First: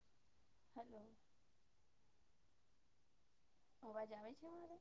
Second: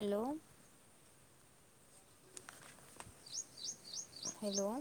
Hello [inaudible] અવાજ આવે છે મારો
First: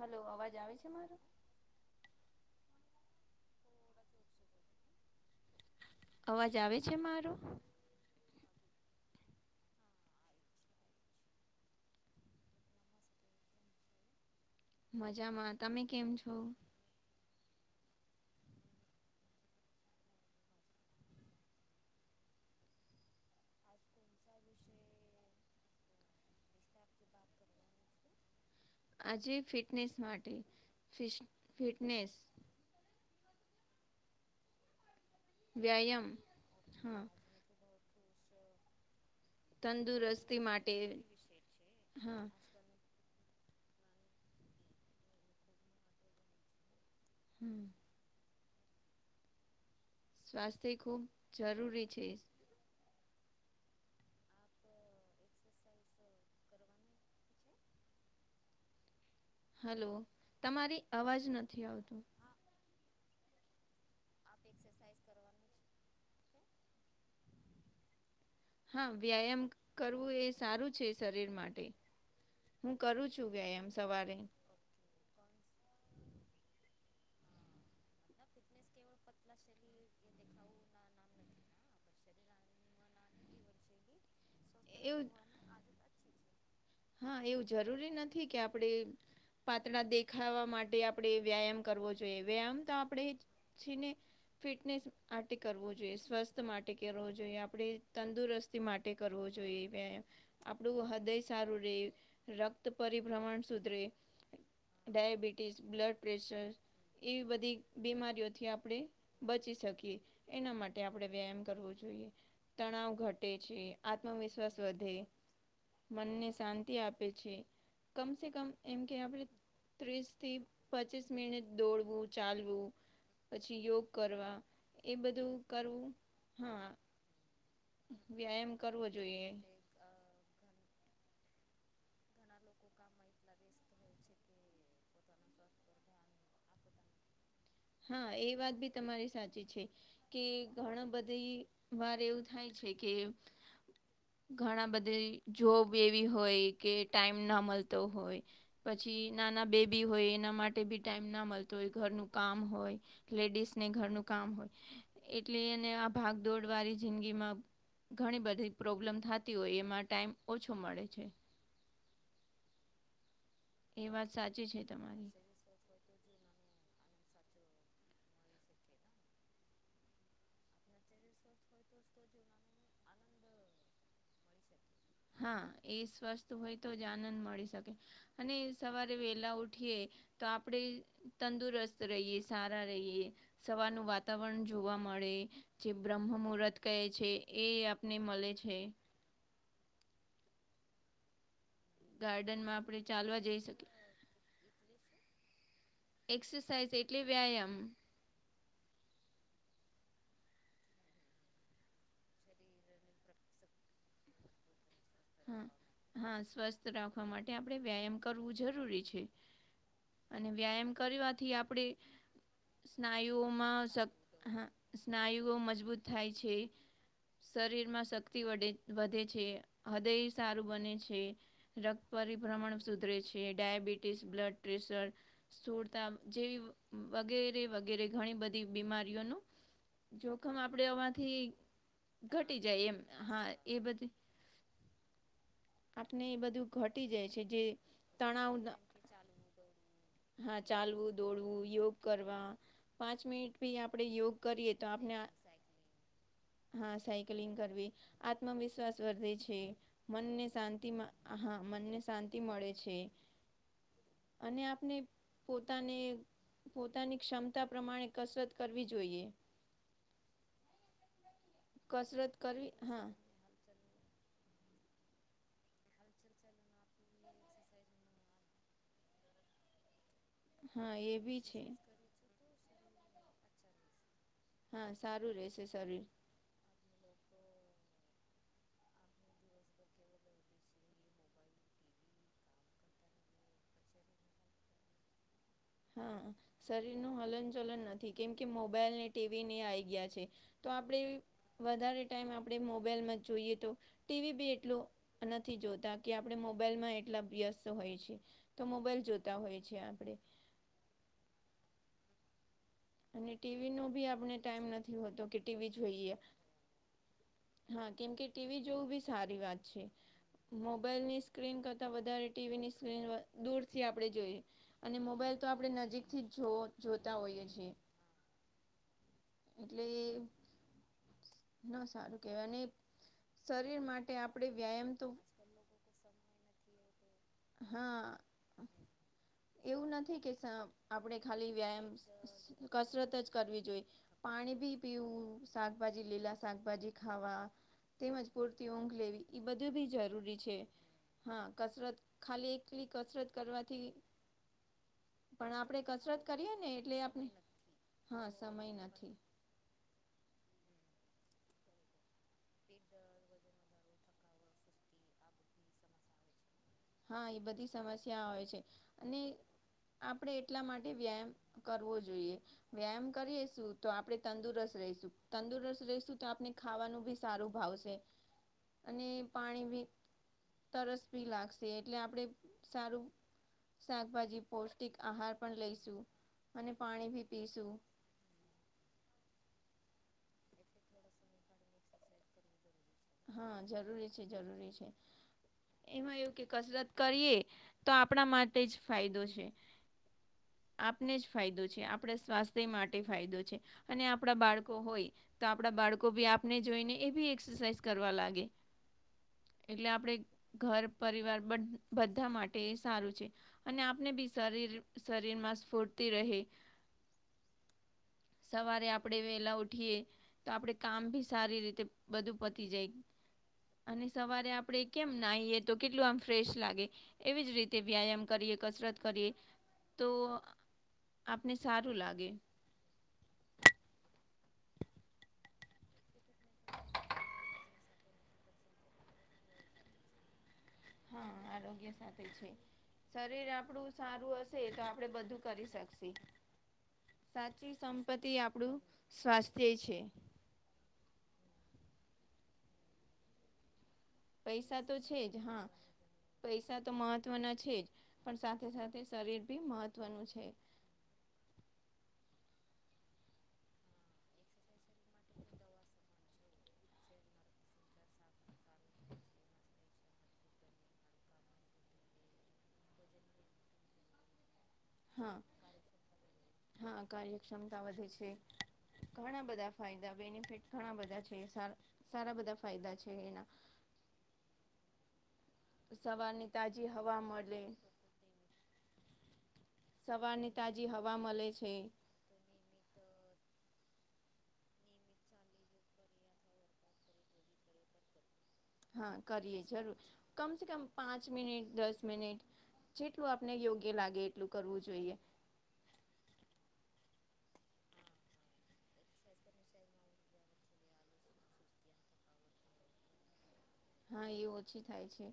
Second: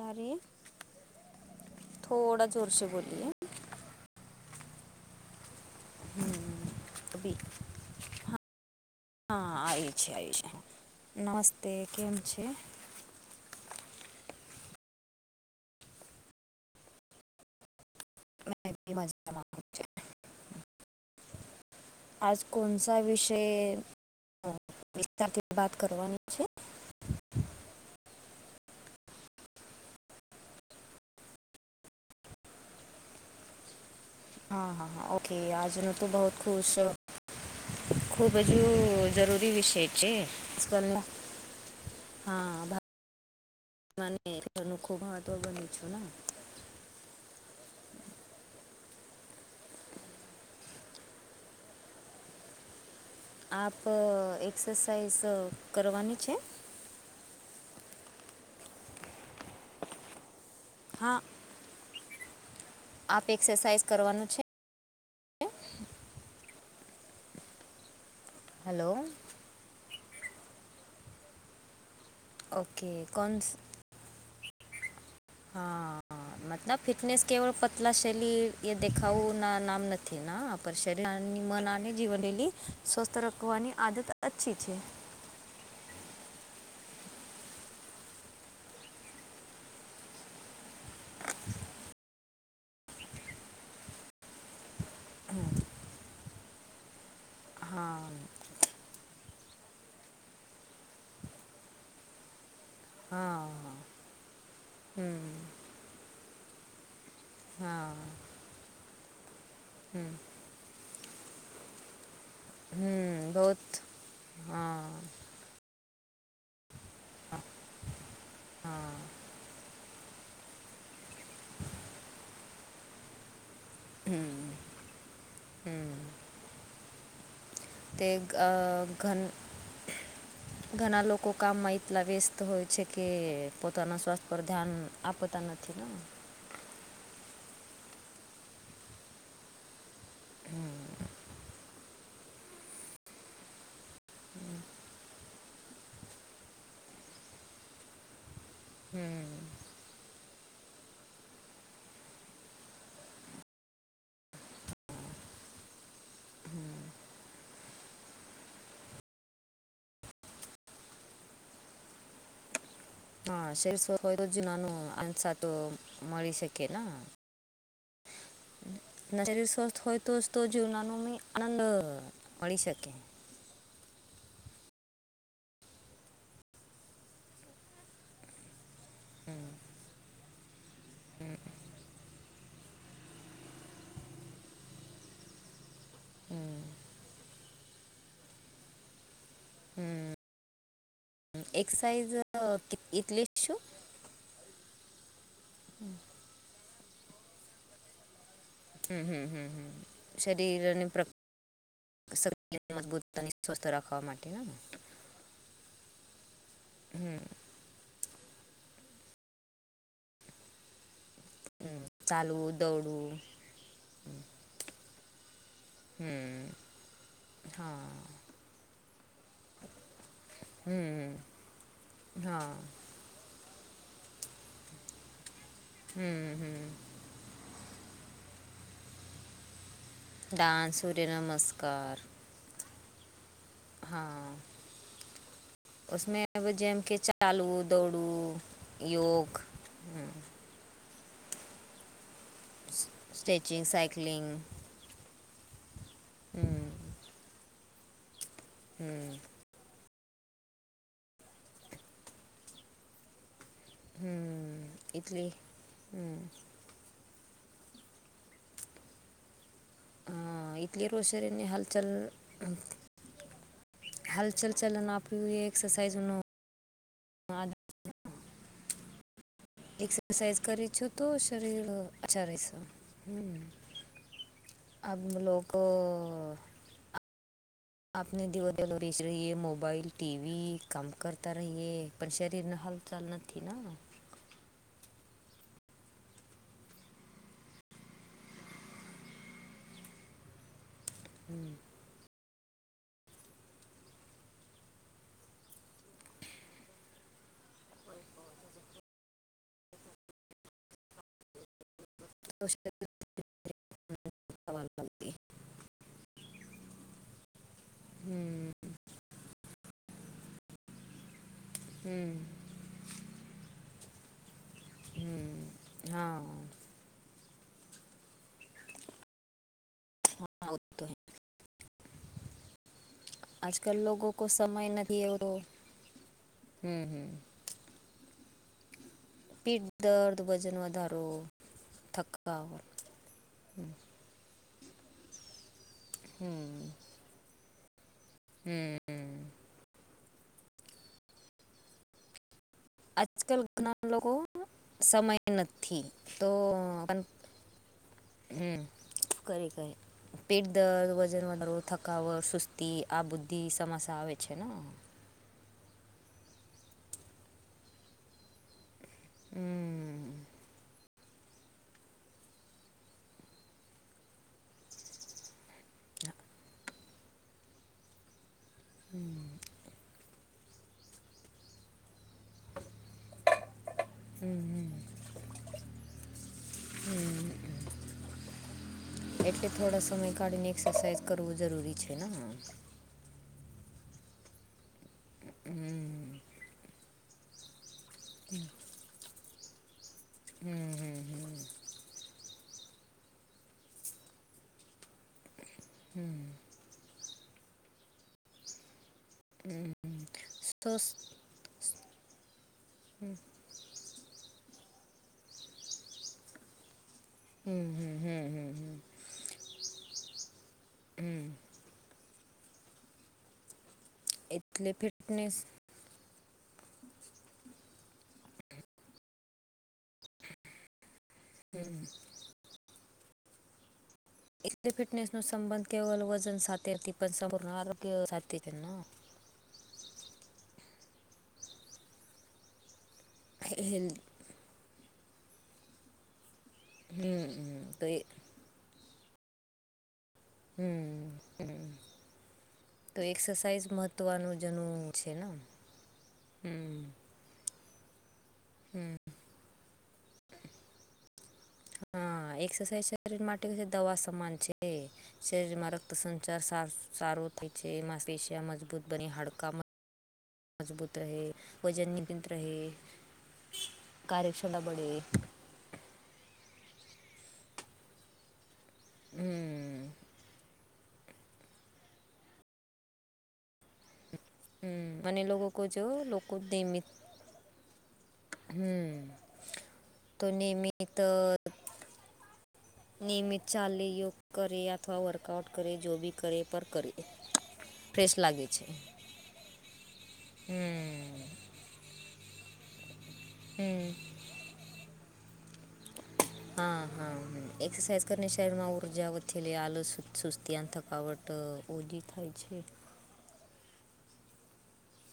હલો અવાજ આવે છે મારો થોડા જોરસે બોલીએ અવાજ આવે છે મારો અભી હા આય છે આય છે નમસ્તે કેમ છે. મજામાં. તમે કેમ છો? એ મજામાં છે. આજ કોનસા વિશે વિસ્તાર વાત કરવાની છે? આજે ફિટનેસ માટે ફિટનેસ હા, હા, હા. ઓકે, આજનું વ્યાયામ તો બહુ ખુશ છે. હા ખુબ, હજુ જરૂર વિષ છે. તંદુરસ્તી માટે હા મને ઘરનું ખુબ મહત્વ બનુ છું ને. હમ. સ્વાસ્થ્ય ખૂબ જરૂરી છે. આપ એક્સરસાઇઝ કરવાની છે. હલો, તમારી હા અવાજ નથી આવતો. આપ એક્સરસાઇઝ કરવાનું છે. હેલો હા, વ્યાયામ કરવું એ સારું છે શરીર માટે. હું ઓકે કરું છું કે, કોન્સ એમ સવારે. ના, ફિટનેસ કેવળ પતલા શૈલી એ દેખાવું ના નામ નથી, ના. પર, શરીરની, મન અને જીવનલી સ્વસ્થ રાખવાની આદત અચ્છી છે. એવું. હા, એવું જરૂરી નથી કે આપડે પાત્રળા દેખાવા માટે આપણે વ્યાયામ કરવો જોઈએ, વ્યાયામ તો આપણે. છેને? ફિટનેસ માટે કરવો જોઈએ, સ્વસ્થ માટે કરવો જોઈએ. આપણે હા તંદુરસ્ત માટે કરવુ જોઈએ. વ્યાયામ થી આપણુ હૃદય સારું રે, રક્ત પરિભ્રમણ હા સુધરે. હમ ડયાબિટીસ, બ્લડ પ્રેશર એવી બધી બીમારીઓથી આપણે બચી શકીએ. એના માટે આપણેે વ્યાયામ કરવો જોઈએ. તણાવ ઘટે હમ છે, બહુત આત્મવિશ્વાસ હા વધે. મનને શાંતિ આપે છે. કમ સે કમ, એમ હા કે આપણે ત્રીસ થી પચીસ મિનિટ દોડવું, ચાલવું, પછી યોગ કરવા, એ બધું કરવું. હા. તે વ્યાયામ કરવો ઘન જોઈએ ઘણા લોકો કામમાં એટલા વ્યસ્ત હોય છે કે પોતાના સ્વાસ્થ્ય પર ધ્યાન આપતા નથી. હા, એ વાત ભી તમારી સાચી છે. કે ઘણા બધી વાર એવું થાય છે કે ઘણા બધા જોબ એવી હોય કે ટાઈમ ના મળતો હોય. પછી નાના બેબી હોય, એના માટે બી ટાઈમ ના મળતો હોય, ઘરનું કામ હોય, લેડીસ ને ઘરનું કામ હોય. એટલે, એને આ ભાગ દોડવાળી જિંદગી માં ઘણી બધી પ્રોબ્લેમ થતી હોય, એમાં ટાઈમ ઓછો મળે છે. હા, એ શેરસવ વાત હોય તો, સાચી છે જુનાનું તમારી આશા તો મળી શકે. શરીર સ્વસ્થ હોય, તો જ તો જીવન ને આનંદ મળી શકે. હા, એ સ્વસ્થ હોય તો જ આનંદ મળી શકે, અને સવારે વેલા ઉઠીએ તો આપણેે તંદુરસ્ત રહીએ સારા રહીએ. સવારનું વાતાવરણ જોવા મળે જે બ્રહ્મ મુહૂર્ત કહે છે એ આપને મળે છે. હમ. એક્સાઇઝ ગાર્ડનમાં આપણે ચાલવા એટલે જઈ શું? શકીએ હમ. એક્સરસાાઈઝ એટલે વ્યાયામ. હમ, હમ, હમ, હમ. શરીરની અને પ્રકૃતિ શરીને મજબૂત સ્વસ્થ રાખવા માટે ને હા હા સ્વસ્થ રાખવા માટે અપ આપણે વ્યાયામ કરવું જરૂરી છે અને વ્યાયામ કરવાથી આપડે ચાલવું દોડવું સ્નાયુઓમાં શક સ્નાયુઓ મજબૂત થાય છે. શરીરમાં શક્તિ વડે વધે છે હૃદય સારું બને છે રક્ત પરિભ્રમણ હા સુધરે છે. કે ડાયાબિટીસ બ્લડ પ્રેશર સ્થૂળતા જેવી વગેરે વગેરે ઘણી બધી બીમારીઓનું જોખમ આપડે ડાન્સ એમાંથી સૂર્ય નમસ્કાર ઘટી જાય એમ હા એ બધી હા. આપને એ બધું જેમ ઘટી કે જાય છે જે ચાલવું તણાવ દોડવું યોગ [unintelligible] હા ચાલવું દોડવું યોગ કરવા પાંચ મિનિટ ભી સ્ટ્રેચિંગ આપણે યોગ સાયકલિંગ કરીએ તો આપણે આ હમ હા સાયકલિંગ કરવી આત્મવિશ્વાસ હમ વધે છે. મનને શાંતિ માં હા મનને શાંતિ મળે છે. અને હમ આપને એટલે પોતાને હમ પોતાની ક્ષમતા પ્રમાણે કસરત કરવી જોઈએ. [unintelligible] શરીરની હાલચલ કસરત કરવી હા હલચલ ચલન આપ્યું એ એક્સરસાઇઝનું એક્સરસાઇઝ કરી હા છું એ તો બી છે શરીર અચ્છા રહેશો હમ્મ. હા આવું સારું રહેશે લોકો શરીર આપને દીવો [unintelligible] રહીએ મોબાઈલ ટીવી કામ કરતા રહીએ પણ શરીર ના હાલ ચાલ નથી ના હા શરીર નું હલન ચલન નથી કેમ કે મોબાઈલ ને ટીવી ની આઈ ગયા છે. તો આપણે વધારે ટાઈમ આપણે મોબાઈલમાં જોઈએ તો ટીવી બી એટલો નથી જોતા કે આપડે મોબાઈલમાં એટલા વ્યસ્ત હોય છે. તો મોબાઈલ જોતા હોય છે આપડે. તો [unintelligible] અને ટીવી નો ભી આપણે ટાઈમ થવા નથી હોતો લાગતી કે ટીવી જોઈએ. હા કેમ કે ટીવી હમ જોવું બી સારી વાત છે મોબાઈલ ની સ્ક્રીન કાર તા વધારે હમ ટીવીની સ્ક્રીન દૂરથી આપણે જોઈએ અને મોબાઈલ તો હમ આપણે નજીકથી હા જોઓ જોતા હોઈએ છીએ. એટલે હા ઓ તો હે. ના સારું કેવાય ને આજ કલ લોકો કો સમય તો નથી [unintelligible] હમ્મ હામ. હા. એવું પીઠ નથી કે દર્દ [unintelligible] વજન આપણે વધારો ખાલી વ્યાયામ થકાવટ કસરત જ કરવી જોઈ પાણી ભી પીવું શાકભાજી લીલા હમ શાકભાજી ખાવા તેમજ પૂરતી ઊંઘ લેવી હમ એ બધું બી જરૂરી છે હા કસરત ખાલી એકલી કસરત આજકાલ કરવાથી ઘણા લોકો સમય પણ આપણેે નથી કસરત તો કરીએ ને એટલે પણ આપને હા સમય નથી. કરે કઈ પેટ દર્દ વજન વધારો થકાવટ સુસ્તી આ બુધી સમસ્યા આવે છે ના. હા એ બધી સમસ્યા હોય છે અને હમ આપણે એટલા માટે વ્યાયામ કરવો જોઈએ. વ્યાયામ કરીએશું તો આપડે તંદુરસ્ત રહીશું તંદુરસ્ત રહીશું તો આપણે ખાવાનું બી સારું ભાવશે. [inaudible] અને પાણી ભી તરસ ભી લાગશે એટલે આપડે સારું શાકભાજી પૌષ્ટિક આહાર પણ લઈશું અને પાણી ભી પીશું. એટલે થોડા સમય કાઢીને એક્સરસાઇઝ કરવું જરૂરી છે ને? હા જરૂરી છે, જરૂરી છે. એમાં એવું કે કસરત કરીએ તો આપણા માતે જ ફાયદો છે, આપને જ ફાયદો છે. આપણે સ્ વાથ્ય માટે ફાયદો છે અને આપણા બાળકો હોય, તો આપણા બાળ કો બી આપને જોઈને એ બી એક્સરસાઇઝ કરવા લાગે. એટલે આપડે ઘર સો પરિવાર બ બધા મા ટે સારું છે અને આપણે બી શરીર શરીરમાં સ્ફૂર્તિ રહે. હમ્મ હમ્મ. સવારે આપણે વેલા ઉઠીએ તો આપડે કામ બી સારી રીતે બધું પતી જાય. અને સવારે આપડે એટલે કેમ ફિટનેસ નાઈએ તો કેટલું આમ ફ્રેશ લાગે. એવી જ રીતે વ્યાયામ કરીએ, કસરત કરીએ તો, આપને સારું લાગે. એટલે ફિટનેસ નો સંબંધ કેવલ વજન સાથે નતી પણ સંપૂર્ણ આરોગ્ય સાથે છે ન? હા આરોગ્ય સાથે છે. શરીર આપણું હેલ્થ સારું હ સે તો આપણે બધું કરી શકશી. હમ સાચી હમ, તો એ સંપત્તિ આપણું સ્વાસ્થય છે. હમ્મ હમ્મ, તો એક્સરસાઇઝ મહ પૈસા તો છે જ હ, પૈસા તો હમ મહ ત્વના છે જ, પણ સાથે સાથે હમ શરીર બી મહત્ત્વનું છે. હા એક્સરસાઇઝ શરીર માટે દવા સમાન છે. શરીરમાં રક્ત સંચાર સાફ સારો થાય છે, માસેશિયા મજબૂત બને, હાડકા મજબૂત રહેે, વજન નિમિત રહે. કાર્યશાળા બળે. હા. હા કાર્યક્ષમતા વધે છે. ઘણા બધા હમ ફાયદા બેનિફિટ ઘણા બધા છે. સા સારા બધા ફાયદા છે એના. હમ્મ અને એ લોકો કો જો સવારની લોકો તાજી દૈમિત હવા મળે હમ્મ, તો સવારની તાજી નિમિત હવા મળે છે નિયમિત ચાલે યોગ કરે અથવા વર્કઆઉટ કરે જો બી કરે પર કરે. ફ્રેશ લાગે. છે હા કરીએ જરૂર. કમ સે કમ પાંચ મિનિટ, દસ મિનિટ જેટલું આપને યોગ્ય હમ લાગે એટલું કરવું જોઈએ. હા હા. એક્સરસાઇઝ કરિને શરીરમાં ઉર્જા વથેલી આલસ, સુસ્તી અન થકવટ ઓજી થાય છે. હા એ ઓછી થાય છે.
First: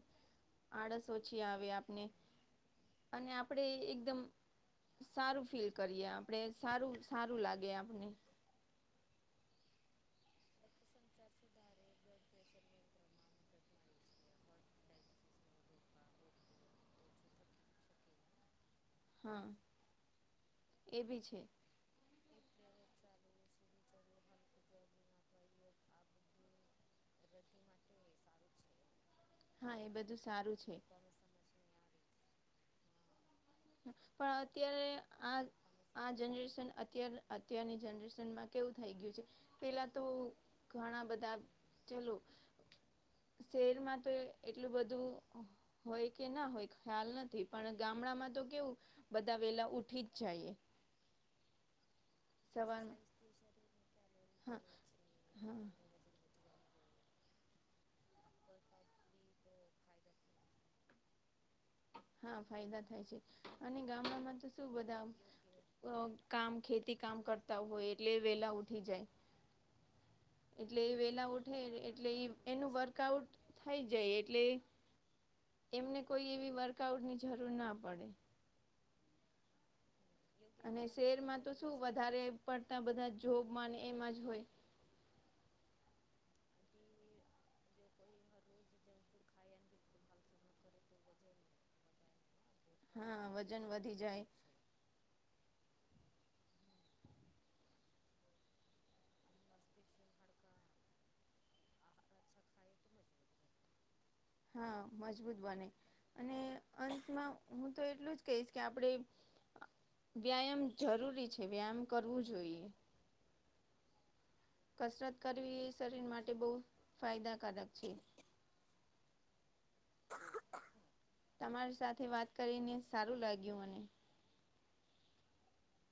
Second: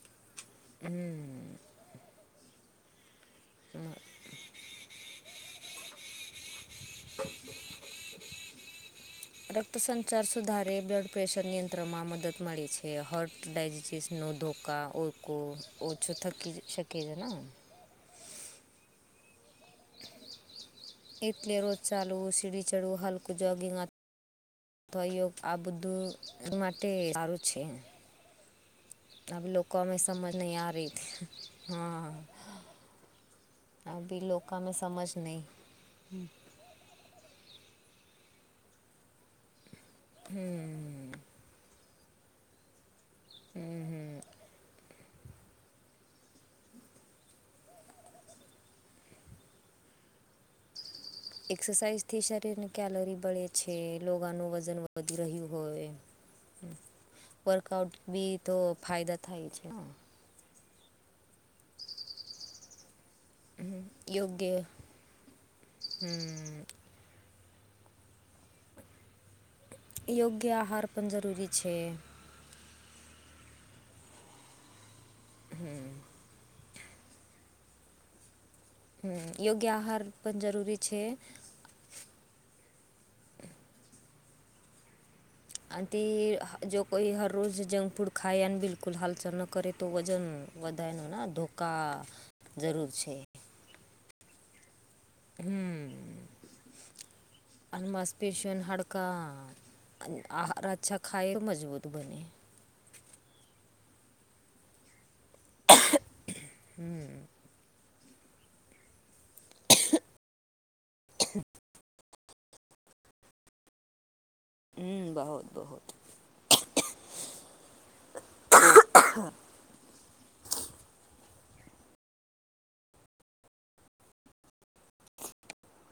આળસ ઓછી આવે આપને. અને આપડે એકદમ સારું ફીલ કરીએ આમ આપણે સારું સારું લાગે આપને. રક્તસંચાર સુધારે બ્લડ પ્રેશર નિયંત્રણમાં મદદ મળે છે, હર્ટ ડાયજટીસ નો ધોકા ઓળકો, ઓછું થકી જ શકે જ ન? હા. એ બી છે એટલે રોજ ચાલવું, સીડી ચડવું, હલકું જોગિંગ આ ભ યોગ આ બધું માટે સારું છે. આબે લોકો હા એ મે બધું સમજ નહી સારું આ છે રહી, હા. આ બી પણ લોકો અમે અત્યારે સમજ આ નહીં આ જનરેશન અત્યારે અત્યારની જનરેશન માં કેવું થઈ ગ્યું છે, પેલા તો ઘણા બધા ચલો, શેરમાં તો એટલું બધું હ હોય કે ન હોય ખ્યાલ નથી પણ ગામડામાં તો કેવું, બધા વેલા ઉઠી જ જાઈએ. એક્સરસાઇઝ થી શરીરની સવારમાં કેલરી બળે છે લોગાનું હા વજન વધી રહ્યું હા હોય. વર્કઆઉટ બી તો ફાયદા થાય છે. હા ફાયદા થાય છે અને ગામડામાં તો યોગ્ય શું બધા હમ કામ ખેતી કામ કરતા હોય એટલે વેલા ઉઠી જાય યોગ્ય એટલે આહાર એ પણ વેલા જરૂરી ઉઠે છે એટલે એ એનું વર્કઆઉટ થઈ જાય એટલે એમને કોઈ એવી વર્કઆઉટ ની જરૂર ના પડે હ યોગ્ય આહાર પણ જરૂરી અને છે શેરમાં તો શું વધારે પડતા બધા જોબ ન એમ જ હોય આ તેી હ જો કોઈ હર રોજ જંક ફૂડ ખા અને બિલકુલ હાલચ ન કરે તો વજન વધાનું ને ધોકા જરૂર છે. હા વધી જાય હમ અનેમાંસ્ પશન હાડકા આાર અચ્છા ખાય મજબૂત બને હા મજબૂત બને અને અંતમાં હું તો એટલું જ કહીશ કે આપડે વ્યાયામ જરૂરી છે વ્યાયામ કરવું જોઈએ કસરત કરવી એ શરીર માટે બહુ ફાયદાકારક છે. [unintelligible] તમારી સાથે વાત કરીને સારું લાગ્યું મને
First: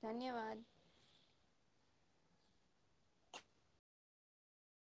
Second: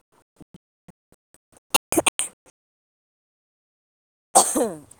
ધન્યવાદ હમ [unintelligible]